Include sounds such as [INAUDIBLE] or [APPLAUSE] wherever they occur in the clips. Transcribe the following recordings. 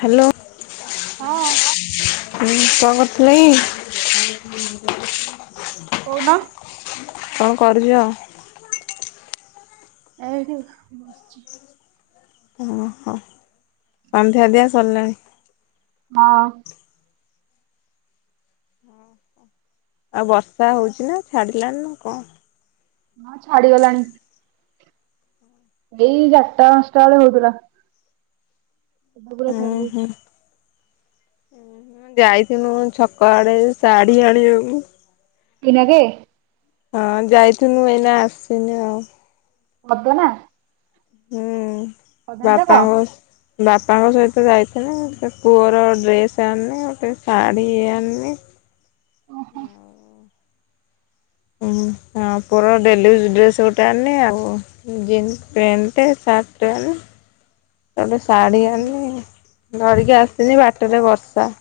Hello. ହଁ। ହୁଁ କଣ କରୁଥିଲେ କି? କହୁନ। କଣ କରୁଛ? ଏଇଠି ବସଛି। ଓହୋ ସଂନ୍ଧ୍ୟା ଦିଆ ସରିଲାଣି। ହଁ। ଆଉ ବର୍ଷା ହଉଛିି ନା ଛାଡିଲାଣିି ନା କଣ? ହଁ ଛାଡିଗଲାଣି। ଏଇ ଚାରିଟା ପାଞ୍ଚଟା ବେଳେ ହଉଥିଲା। ଝୁମୁରା ହୁଁ ଛାଡି ହୁଁ ଯାଇଛି। ଯାଇଥିନୁ ଛକ ଆଡେ ଶାଢ଼ୀ ଆଣିବାକୁ। ପିନାଗେ। ହଁ ଯାଇଥିନୁ ଏଇନା ଆସିନୁ ଆଉ। ମଦୁଆ ନା ହୁଁ ଯାକ ବାପାଙ୍କ। ବାପାଙ୍କ ସହିତ ଯାଇଥିନି ପୁଅର ଡ୍ରେସ୍ ଆଣନି ଗୋଟେ ଶାଢ଼ୀ ଆଣନି। ଓହୋ। ଉଁ ହଁ ପୁରା ଡେଲି ୟୁଜ ଡ୍ରେସ୍ ଗୋଟେ ଆଣନି ଆଉ। ଜିନ୍ସ ପେନ୍ଟ ଟେ ସାର୍ଟ୍ ଟେ ଆଣନି। ଆଉ ଗୋଟେ ଶାଢ଼ୀ ଆନନି, ଧରିକି ଆସଥିନି ବାଟରେ ବର୍ଷା।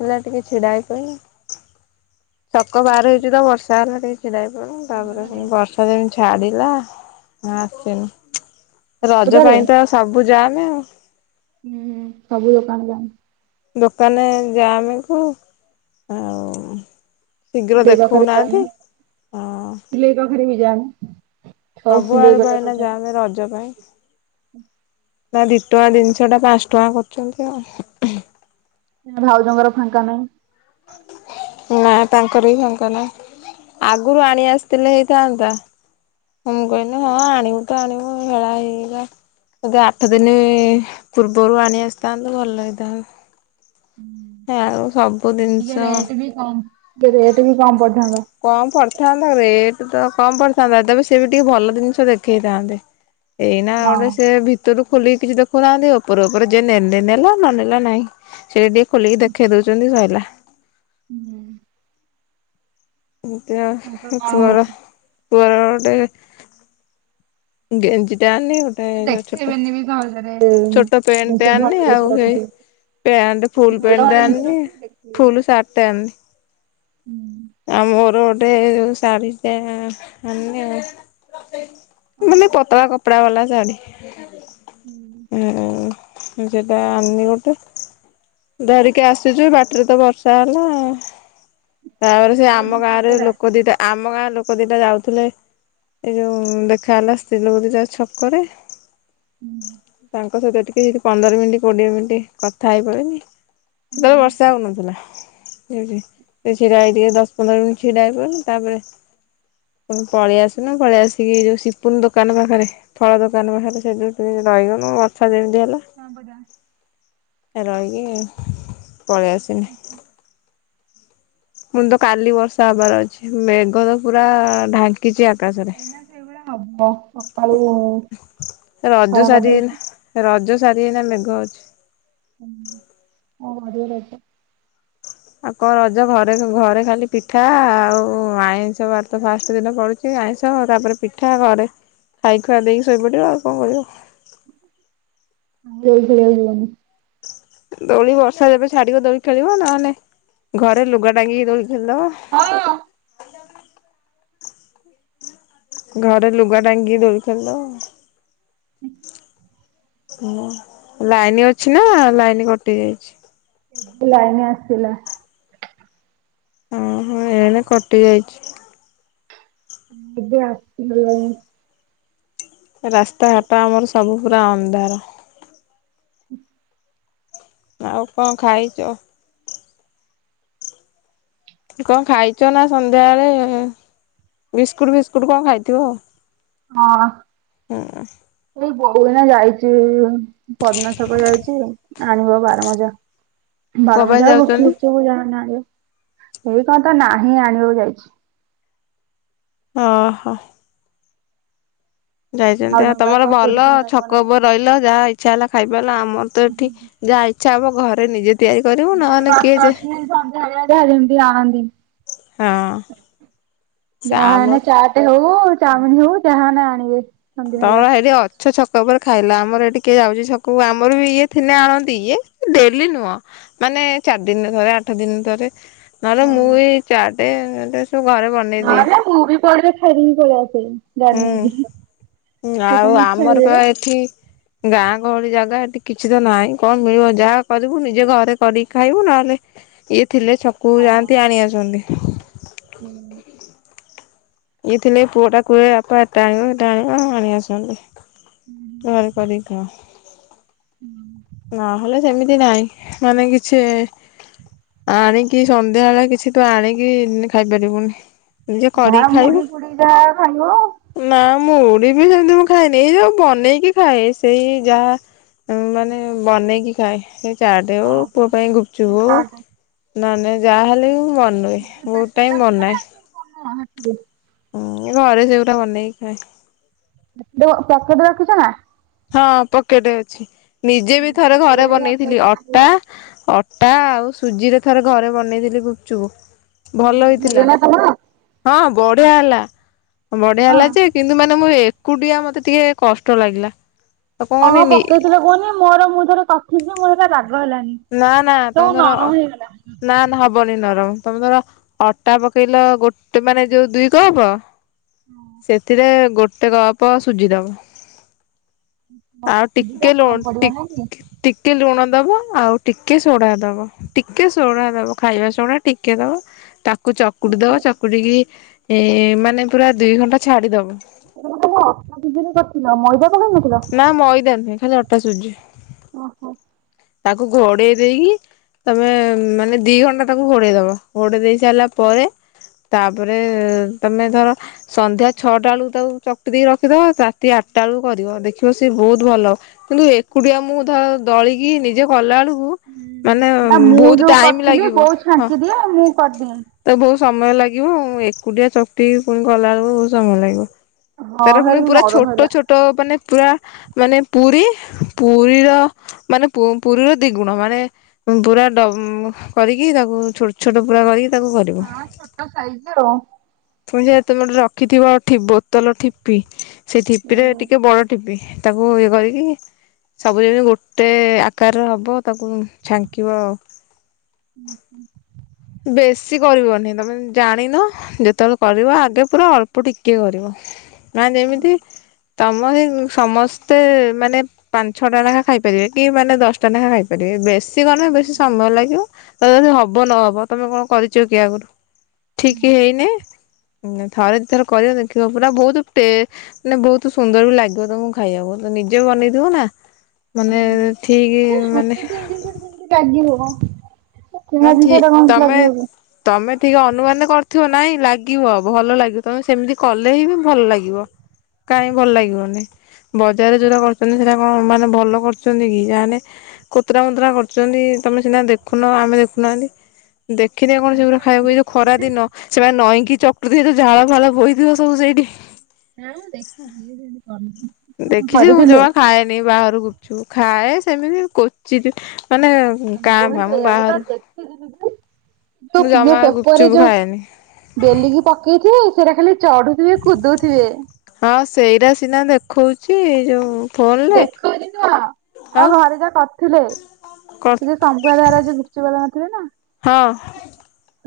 ହେଲା ଟିକେ ଛିଡା ହେଇ ପଇଲି ଛକ ବାହାର ହେଇଛି ତ ବର୍ଷା ହେଲା ଟିକେ। ଛିଡ଼ାହେଇ ପଡ଼ନୁ ତାପରେ ପୁଣି ବର୍ଷା ଯେମତି ଛାଡ଼ିଲା ଆଁ ଆସିନୁ। ରଜ ବଜାରେ ପାଇଁ ତ ସବୁ ଜାମେ ଆଉ। ହୁଁ ହୁଁ ସବୁ ଦୋକାନ ବନ୍ଦ। ଦୋକାନେ ଯାମେ ତ ଆଉ। ଶୀଘ୍ର ସିଲେଇ ଦେଖଉନାହାନ୍ତି ହଁ। ବିଲେଇ [UNINTELLIGIBLE] ଘରେ ବି ଯାଆନି। ସବୁ ଆଡେ ଭାଇନା ଯାମେ ରଜ ପାଇଁ। ନା ଦି ଟଙ୍କା ଜିନିଷ ଟା ପାଞ୍ଚ ଟଙ୍କା କରୁଛନ୍ତି ଆଉ। ନା ଭାଉଜଙ୍କର ଫାଙ୍କା ନାହିଁ। ନା ତାଙ୍କର ବି ଫାଙ୍କା ନାହି। ଆଗରୁ ଆଣି ଆସିଥିଲେ ହେଇଥାନ୍ତା। ମୁଁ କହିଲି ହଁ ଆଣିବୁ ତ ଆଣିବୁ ହେଳା ହେଇଗଲା। ବୋଧେ ଆଠ ଦିନି ପୂର୍ବରୁ ଆଣି ଆସିଥାନ୍ତୁ ଭଲ ହେଇଥା ହେଁ ଆଉ ସବୁ ଜିନିଷ ଟିକେ ରେଟ୍ ବି କମ, ଟିକେ ରେଟ୍ ବି କମ ପଡିଥାନ୍ତା। କମ ପଡିଥାନ୍ତା ରେଟ ତ କମ ପଡିଥାନ୍ତା ତେବେ ସେ ବି ଟିକେ ଭଲ ଜିନିଷ ଦେଖେଇଥାନ୍ତେ। ଏଇନା ହଁ। ଗୋଟେ ସେ ଭିତରୁ ଖୋଲିକି କିଛି ଦେଖଉନାହାନ୍ତି ଉପରୁ ଉପରେ ଯିଏ ନେଲେ ନେଲା ନନେଲା ନାହିଁ। ସେ ଟିକେ ଖୋଲିକି ଦେଖେଇ ଦଉଛନ୍ତି ସଇଲା। ହୁଁ। ତାଙ୍କର [UNINTELLIGIBLE] କଣ ପୁଅର ହଉଛି ପୁଅର ଗୋଟେ ଗେଞ୍ଜି ଟା ଆଣିବୁ। ଏ ଯୋଉ ଛୋଟ, ଛୋଟ ପେଣ୍ଟ ଜିନିଷ ଟେ ଭଲ ଆଣନି ଜିନିଷ ଆଉ ହେଇ ରଖିଥିବେ ପ୍ୟାଣ୍ଟ ଫୁଲ ଭଲ ପେଣ୍ଟ ଭଲ ଟେ ଜିନିଷ ଆନିଲି ରଖିଥିବେ ଦେଖିବେନି। ଫୁଲ ସାର୍ଟ ଟେ ଆଣିଲି ହୁଁ ଆ ମୋର ଗୋଟେ ଶାଢ଼ୀ ଟେ ଆଣିନି ଆଉ ମାନେ ପତଳା କପଡ଼ା ବାଲା ଶାଢ଼ୀ ହୁଁ ଉ ସେଟା ଆନି ଗୋଟେ ଧରିକି ଆସିଛୁ ବାଟିରେ ତ ବର୍ଷା ହେଲା ତାପରେ ସେ କୋଉଠି ଆମ ଗାଁ ରେ ସ୍ନାନକଟା? ଲୋକ ଦିଟା ଆମ ଗାଁରେ ଲୋକ ଦିଟା ଯାଉଥିଲେ ଏ ଯୋଉ ଦେଖ ଖା ହେଲା ସ୍ତ୍ରୀ ଲୋକ ଦି ଟା ଛକରେ ତାଙ୍କ କଥା ଟିକେ ଯି ପନ୍ଦର ମିନିଟ୍ କୋଡିଏ ମିନିଟ କଥା ହେଇପାଲେଇଲି ସେତେବେଳେ ବର୍ଷା ହଉନଥିଲା ଠି ଛିଡା ହେଇ ଟିକେ ଦଶ ପନ୍ଦର ମିନିଟ ଛିଡା ହେଇ ତାପରେ ଣ ପଳେଇଆସନ ପଳେଇ ଆସିକି ଯୋଉ ସି ପୁନ ଦୋକାନ ପାଖରେ ଫଳ ଦୋକାନ ପାଖରେ ସେ ଯେଉମତି ରହିଗନୁ ବର୍ଷା ଯେମିତି ହେଲା। ହଁ ବଧା ରହିକି ପଳେଇ ଆସିନି ହୁଁ ମୁଁ ତ କାଲି ବର୍ଷା ହବାର ଅଛି ମେଘ ତ ପୁରା ଢାଙ୍କ କିଛି ଆକାଶରେ ଏନା ସେଭଳିଆ ହବ ସକାଳୁ ରଜ ଖରା ସାରି କରିଦେଇଛି ହେଇନା ରଜ ସାରି ହେଇନା ମେଘ ଅଛି। ହଁ ହ ଆଧରେଟ ଆଉ କଣ ରଜ ଘରେ ଘରେ ଖାଲି ପିଠା ଆଉ ଆଇଁଷ ବାର ତ ଫାଷ୍ଟ ଦିନ ପଡୁଛି। ଟିକେ ଆଇଁଷ ତାପରେ ପିଠା ଘରେ ଖାଇ ଖୁଆ ଦେଇକି ଶୋଇପଡ଼ିବ ଆଉ କଣ କରିବ। ଖେଳିବାକୁ ଯିବୁନି ଦୋଳି ବର୍ଷା ଯେବେ ଛାଡିବ ଦୋଳି ଖେଳିବ ନହେନେ ଘରେ ଲୁଗା ଟାଙ୍ଗିକି ଦୋଳି ଖେଳିଦବ ହଁ ଘରେ ଲୁଗା ଟାଙ୍ଗିକି ଦୁଳି ଖୋଲିଦେବ ହ ହଁ ଲାଇନ ଅଛି ନା ଲାଇନ କଟି ଯାଇଛି? ଲାଇନ ଆସିଲା। ଓ ହୋ ଏ କଟି ଯାଇଛି। ଏ ଆସିବା ଲାଇନ୍ ରାସ୍ତାଘାଟ ଆମର ସବୁ ପୁରା ଅନ୍ଧାର। ହୁଁ ଆଉ କଣ ଖାଇଛ? କଣ ଖାଇଛ ନା ସନ୍ଧ୍ୟାବେଳେ ବିସ୍କୁଟ ଫିସ୍କୁଟ କଣ ଖାଇଥିବ। ହଁ ଏଇ ବୋଉନା ଯାଇଛି ପଦ୍ମ ଛକ ଯାଇଛି। ଆଣିିବ ବାରା ମଜା। କୋ ବର ପାଇଁ ମଝା ଆଉ ଯାଉଛନ୍ତି ଗୁପଚୁପ୍ ଚୁ କଣ ଆଣିବ ହେଇ କଣ ତ ନାହିଁ ଆଣିବାକୁ ଯାଇଛି ଓହୋ ଯାଇଛନ୍ତି ଆଉ ଭାଉଜଙ୍କ ପାଇଁ ତମର କଣ ଚୁଡି ଭଲ ଫୁଡି ଆଣିବ ନା ଛକ କଣ ଉପର ରହିଲ। ଯାହା ଇଚ୍ଛା ହେଲା ଖାଇବାର ଆମର ତ ଏଠି ଯାହା ଇଚ୍ଛା ହବ ଘରେ ନିଜେ ତିଆରି କରିବୁ ମ ନହେଲେ କିଏ ବା ଯେ ସମଜ ହଲେନ୍ତି ଆଣନ୍ତି ହଁ। ସେ ଯାହେନେ ଆମର ଚାଟ୍ ହଉ ଚାଉମିନ୍ ହଉ ଯାହେନେ ଆଣିବେ। ସନ୍ଧ୍ୟାବେଳିଆ। [UNINTELLIGIBLE] ହେଇଠି ଅ ଛ ଛକ ଉପରେ ଖାଇଲ, ଆମର ଏଠି କିଏ ଯାଉଚି ଛକକୁ ଆମର ବି ଇଏ ଥିନେ ଆଣନ୍ତି ଇଏ ଡେଲି ନୁହଁ। ମାନେ ଚାରି ଦିନରେ ଥରେ ଆଠ ଦିନ ଥରେ ନହେଲେ ମୁଁ ହୁଁ। ବି ଚାଟେ ସବୁ ଘରେ ବନ୍ ନହେଲେ ମୁଁ ବି [UNINTELLIGIBLE] ଫେରିକି ପଳେଇ ଆସେଇ। ଗାଡି ହୁଁ। ନେଇକି ଆଉ [UNINTELLIGIBLE] ଇଚ୍ଛା ଆମର ପା ହୁଏ ଏଠି ଗାଁ ଗହଳି ଜାଗା ଏଠି କିଛି ତ ନାହିଁ କଣ ମିଳିବ ଯାହା କରିବୁ ନିଜେ ଘରେ କରିକି ଖାଇବୁ, ନହେଲେ ଇଏ ଥିଲେ ଛକୁକୁ ଯାଆନ୍ତି ଆଣି ଆସନ୍ତି। ହୁଁ। ଇଏ ଥିଲେ ପୁଅ ଟା କୁହେ ବାପା ଏଟା ଆଣିବ ସେଟା ଆଣିବ ଆଣି ଆସନ୍ତି। ଘର କରିକି ଖାଅ? ନହେଲେ ସେମିତି ନାହିଁ ମାନେ କିଛି ଆଣିକି ସନ୍ଧ୍ୟାବଳେ କିଛି ତୁ ଆଣିକି ଖାଇପାରିବୁନି, ନିଜେ କରି ମୁଢି ଫୁଡି ଯାହ ଖାଇବ। ନାଁ ମୁଁଡି ବି ସେମିତି ମୁଁ ଖାଏନି, ଏଇ ଯୋଉ ବନେଇକି ଖାଏ ସେଇ ଯାହା ଉଁ ମାନେ ବନେଇକି ଖାଏ। ଚାଟେ ହଉ ପୁଅ ପାଇଁ ଗୁପଚୁପ୍ ହଉ ନହେନେ ଯାହାହଲେ ବି ମୁଁ ବ [UNINTELLIGIBLE] ବହୁତ୍ ଟାଇମ୍ ବନାଏ। [INAUDIBLE] ହୁଁ ଏ ଘରେ ସେଗୁରା ବନେଇକି ଖାଏ। [UNINTELLIGIBLE] ପ୍ୟାକେଟ୍ ରଖିଚ ନା? ହଁ ପକେଟେ ଅଛି, ନିଜେ ବି ଥରେ ଘରେ ହେଇଗଲା ବନେଇଥିଲି ଅଟା ଅ ଟା ଆଉ ସୁଜିରେ ଥରେ ଘରେ ବନେଇଥିଲି ଗୁପଚୁପୁ, ଭଲ ହେଇଥିଲା। ତମର? ହଁ ବଢିଆ ହେଲା, ବଢିଆ ହଁ ହେଲା ଯେ କିନ୍ତୁ ମାନେ ମୁଁ ଏକୁଟିଆ, ମତେ ଟିକେ କଷ୍ଟ ଲାଗିଲା। ଆଉ କଣ କଣ-କଣ କହନି ପକେଇଥିଲ କୁହନି, ମୋର ମୁଁ ଥରେ କରିଥିଲି ଯେ ମୋର [UNINTELLIGIBLE] ବାଗ ହେଲାନି। ନା-ନା ସବୁ ତମେ ଧର ନରମ ହେଇଗଲା। ନା-ନା ହବନି ନରମ, ତମେ ଧର ଅଟା ପକେଇଲ ଗୋଟେ ମାନେ ଯୋଉ ଦୁଇ କପ ସେଥିରେ ଗୋଟେ କପ ସୁଜି ଦବ। ଆଉ ଟିକେ ଲୁଣ ଟିକ୍ ଟିକେ ଲୁଣ ଦବ, ଆଉ ଟିକେ ସୋଢା ଦବ ଟିକେ ସୋଢା ଦବ ଖାଇବା ସୋଢା ଟିକେ ଦବ, ତା କୁ ଚକୁଟି ଦବ ଚକୁଟିକି ଏ ମାନେ ପୁରା ଦୁଇ ଘଣ୍ଟା ଛାଡି ଦବ। ଅଟା ସୁଜିରେ କରିଥିଲ, ମଇଦା ପକେଇ ନଥିଲ? ନା ମଇଦା ନୁହେଁ, ଖାଲି ଅଟା ସୁଜି। ଓହୋ। ତାକୁ ଘୋଡେଇ ଦେଇକି ତମେ ମାନେ ଦି ଘଣ୍ଟା ତାକୁ ଘୋଡେଇ ଦବ। ଘୋଡେ଼ଇ ଦେଇ ସାରିଲା ପରେ, ତାପରେ ତମେ ଧର ସନ୍ଧ୍ୟା ଛଅଟାଳୁକୁ ତାକୁ ଚକଟି ଦେଇକି ରଖିଦବ ରାତି ଆଟା ବେଳୁକୁ କରିବ, ଦେ ଦେଖିବ ସି ବହୁତ୍ ଭଲ ହବ, କିନ୍ତୁ ଏକୁଟିଆ ମୁଁ ଦଳିକି ନିଜେ କଲା ବେଳୁକୁ ମାନେ ନା ମୁଁ ବହୁତ୍ ଯୋଉ ଟାଇମ୍ କରିଥିଲି ଲାଗିବ ବୋଉ ହଁ। ଛାଙ୍କି ଦିଏ ମୁଁ କରିଦିଏ। ତ ବହୁତ୍ ସମୟ ଲାଗିବ, ଏକୁଟିଆ ଚକଟିକି ପୁଣି କଲାବେଳକୁ ବହୁତ୍ ସମୟ ଲାଗିବ। ହଁ ତାର ପୁଣି ହେଲେ ପୁରା ନରମ ହେଲା। ଛୋଟ-ଛୋଟ ମାନେ ପୁରା ମାନେ ପୁରି, ପୁରିର ମାନେ ପୁରୀର ଦି ଗୁଣ, ମାନେ ପୁରା ଡ କରିକି ତାକୁ ଛୋଟ ଛୋଟ ପୁରା କରିକି ତାକୁ କରିବ। ହଁ ଛୋଟ ସାଇଜ ର। ପୁଣି ଯେ ତୁମେ ଗଟେ ରଖିଥିବ ବୋତଲ ଠିପି, ସେ ଠିପି ରେ ଟିକେ ହୁଁ ବଡ ଠିପି। ତାକୁ ଇଏ କରିକି ସବୁ ଯେମିତି ଗୋଟେ ଆକାରର ହେବ ତାକୁ ଛାଙ୍କିବ ଆଉ ହୁଁ ହୁଁ! ବେଶୀ କରିବନି ତମେ ଜାଣିନ ଯେତେବେଳେ କରିବ ଆଗେ ପୁରା ଅଳ୍ପ ଟିକେ କରିବ ମାନେ ଯେମିତି ତମ ହ ସମସ୍ତେ ମାନେ ପାଞ୍ଚ ଛଅ ଟା ନାଖା ଖାଇ ପାରିବେ କି ମାନେ ଦଶଟା ନାଖା ଖାଇପାରିବେ ବେଶ ସି କ ବେଶୀ ସମୟ ଲାଗିବ, ତ ଯଦି ହବ ନହବ ତମେ କଣ କରିଛ କି ଆଗରୁ? ଠିକ ହେଇନି ଥରେଦି ଥର କରିବ ଦେଖିବ ପୁରା ବହୁତ ଟେ ମାନେ ବହୁତ ସୁନ୍ଦର ବି ଲାଗିବ ତମକୁ ଖାଇବାକୁ ନିଜେ ବନେଇଥିବ ନା ମାନେ ଠିକ ମାନେ ଲାଗି ହବ ତି ନା ଦିନି ଠି ସେଟା କଣ ତମେ ଲାଗି ହଵ ତମେ ଟିକେ ଅନୁମାନ କରିଥିବ ନାଇଁ ଲାଗିବ ଭଲ ଲାଗିବ ତମେ ସେମିତି କଲେ ହିଁ ବି ଭଲ ଲାଗିବ। କାହିଁକି ଭଲ ଲାଗିବନି ବଜାରରେ ଯୋଉଟା କରଛନ୍ତି ସେଟା କଣ ମାନେ ଭଲ କରୁଛନ୍ତି ଯାହେନେ କତୁର ମତରା କରୁଛନ୍ତି ତମେ ସିନା ଦେଖୁନ ଆମେ ଦେଖୁ। ନାହାନ୍ତି ଦେଖିନି କଣ ଶେଗୁରା ଖାଇବାକୁ ଏଇ ଯୋଉ ଖରା ଦିନ। ସେମାନେ ନଈଁକି ଚକୁଥ ଯୋଉ ଝାଳ ଫାଳ ବଥିବ ସବୁ ସେଇଠି। ଆଁ ଦେଖିନି କରିଥିଲେ ନେଇ ବାହାରୁ ଗୁପଚୁପ ଖାଏ ସେମିତି କଚିତ ମାନେ କାଁ ଭାମୁ ବାହାରୁ ତୁ ମୁଁ ବୁ ଜମା ପରେ ଗୁପଚୁପ୍ ଯଉ। ଖାଏନି। ବେଲିକି ପକେଇଥିବେ ସେଇଟା ଖାଲି ଚଢୁଥିବେ କୁଦୁଥିବେ। ହଁ ସେଇଟା ସିନା ଦେଖଉଛି ଯୋଉ। ଫୋନରେ ଦେଖୁ ନୁହ ଆଉ ଘରେ ଯା କରିଥିଲେ। କର୍ ସେ ଯ ସମ୍ପୁ ଦାରା ଯ ଗୁପଚୁପ୍ ବାଲା ନଥିଲେ ନା। ହଁ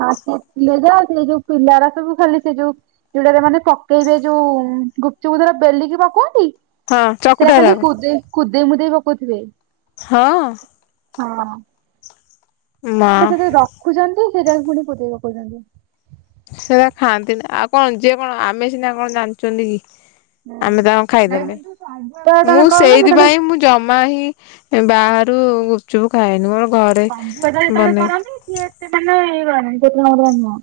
ହଁ ସେ ପ ସେ ଯୋଉ ପିଲାର ସବୁ ଖାଲି ସେ ଯୋଉ। ଯୁଡାରେ ମାନେ ପକେଇବେ ଯୋଉ ଗୁପଚୁପୁର ବେଲିକି ପକନ୍ତି। ହଁ ସେଟା ଖାଲି ଚକୁଟାରାକ କୁଦେଇ କୁଦେଇ ମୁଦେଇ ପକଉଥିବେ। ହଁ। ହଁ। ମା ଆମେ ସେଠି ରଖୁଛନ୍ତି ସେଟା ପୁଣି ପୋତେଇ ପକାଉଛନ୍ତି। ସେଟା ଖାଆନ୍ତିନି ଆଉ କଣ ଯିଏ କଣ ଆମେ ସିନା କଣ ଜାଣିଛନ୍ତି କି। ହୁଁ। ଆମେ ତାଙ୍କୁ ନାଇଁ ଖାଇଦେଲେ କିନ୍ତୁ ସଞ୍ଜବେଳେ ମୁଁ ତମେ କରୁନ ସେତେବେଳେ ସେଇଥିପାଇଁ ମୁଁ। ଜମା ହି ବାହାରୁ ଗୁପଚୁପୁ ଖାଏନି ମୋର ଘରେ କମ୍ବୁଜ ଯେତେବେଳେ ବନେଇ କରନି ସିଏ ଏତେ ମାନେ ହେଇ କରନି କେତେ ଟଙ୍କ ନୁହଁ।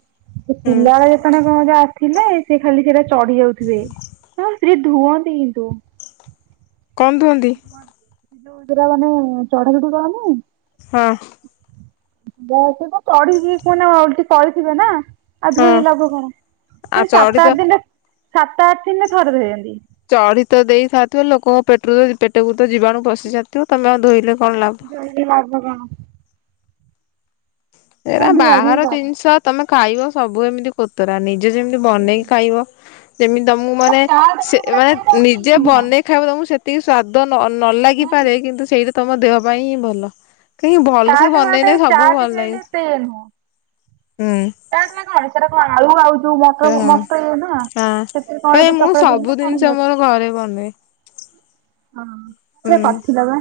ସେ ହୁଁ ପିଲାବେଳେ ଯେତେବେଳେ କଣ ଯ। ଥିଲା ସେ ଖାଲି ସେଇଟା ଚଢି ଯାଉଥିବେ ନା ସ୍ତ୍ରୀ ଧୁଅନ୍ତି କିନ୍ତୁ। କଣ ଧୁଅନ୍ତି? କ ଯା ମାନେ ଚଢା ଚଢ଼ି କରନ୍ତିନି। ହଁ। ସେ କ ପଢିକି କୁହ କରିଥିବେ ନା। ଆଉ ହଁ ଧୋଇକି ଲାଭ କଣ ଆଉ ତ ଚଢି ସାତ ଆଠ ଦିନରେ ସାତ ଆଠ ଦିନରେ ଥରେ ଧୋଇନ୍ତି। ଚଢ଼ି ତ ଦେଇସରିଥିବ ଲୋକଙ୍କ ପେଟରୁ ପେଟକୁ ତ ଯିବାଣୁ ପଶି ଯାଇଥିବ ତମେ ଆଉ ଧୋଇଲେ କଣ ଲାଭ। ଜ ଲାଗ କଣ। [INAUDIBLE] ନା ଏରା଼ ଧୁଆ ଧୁଇ ବାହାର କର ଜିନିଷ ତମେ ଖାଇବ ସବୁ ଏମିତି କୋତରା ନି ନିଜେ ଯେମତି ବନେଇକି ଖାଇବ ସେମିତି ତମକୁ ମାନେ ଚାଟ ସେ ଗୁଡା ଖାଇଲେ ମାନେ ଏତେ ଇଏ ନିଜେ ନୁହଁ। ବନେଇ ଖାଇବ ତମକୁ ସେତିକି ସ୍ଵାଦ ନ ଲାଗିପାରେ କିନ୍ତୁ ସେଇଟା ତମ ଦେହ ପାଇଁ ହିଁ ଭଲ। କାଇହିଁ ଭଲସେ ବନେଇନେ ସବୁ ଭଲ ଲାଗେ। ସେନୁ। ହୁଁ। ତା ନା କଣ ସେଟା କଣ ଆଳୁ ଆଉ। ଯୋଉ ସେ ମଟର ହଁ ମଟରନା ହଁ ସେଥିରେ ଭାଇ କଣଗୋଟେ ମୁଁ ଚକଟ ଚକଟି ନା ସବୁ କଣ ଜିନିଷ ଗୋଟେ ଅଛି। ମୋର ଘରେ ବନାଏ ହଁ ପା ହୁଁ ପାଠ ଦବା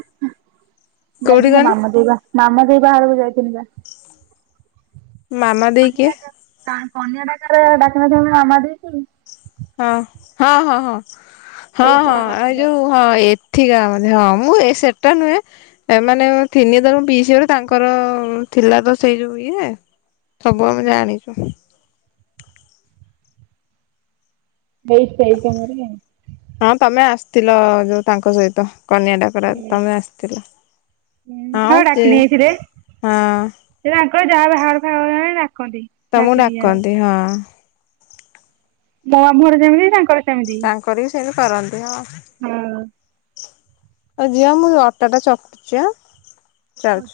କୋଉଠି ଯାଇଥିବା କହନି ନାମ ଦେଇବା। ମାମା ସଦେଇ ବାହାଘରକୁ ଯାଇଥିଲି ଜା। ମାମା ଦେଇ କିଏ। ନା କନ୍ୟା ଡାକାରା ଡାକିନଥିବ ମୋ ମାମା ଦେଇଛି। ହଁ ହଁ ହଁ ହଁ ହଁ ହଁ ସେଇଥିରେ ଆଉ କରିଥିଲେ। ଯୋଉ ହଁ ଏଠିକା ମାନେ ହଁ ମୁଁ ଏ ସେଟା ନୁହେଁ। ଏମାନେ ତିନି ତର ପିଇସିଘର ତାଙ୍କର ଥିଲା ତ ସେଇ ଯୋଉ ଇଏ। ସବୁ ଆମେ ଜାଣିଛୁ। ବୟସ୍ ତାଇକ ମର। [UNINTELLIGIBLE] ହଁ ତମେ ଆସିଥିଲ ଯୋଉ ତାଙ୍କ ସହିତ କନ୍ୟାଡ଼ା ଡାକରା ତମେ ତାଙ୍କୁ ଆସିଥିଲ ହଁ ଡାକି ଛି ନେଇଯାଇଥିଲେ ହଁ। ସେ ତାଙ୍କର ଯାହା ବାହାଘର ପାହାଘର ହେଲେ ଡ଼ାକନ୍ତି। ତମକୁ ଡ଼ାକନ୍ତି ହଁ। ମୋ ମାମୁଁଘର ଯେମିତି ତାଙ୍କର ସେମିତି। କରିକି ସେମିତି କରନ୍ତି ହଁ। ହଁ ଆଉ ଝିଅ ମୁଁ ଅଟାଟା ଚକ୍‌ଟୁଚି ଆଁ। ହ ଯାଉଛି।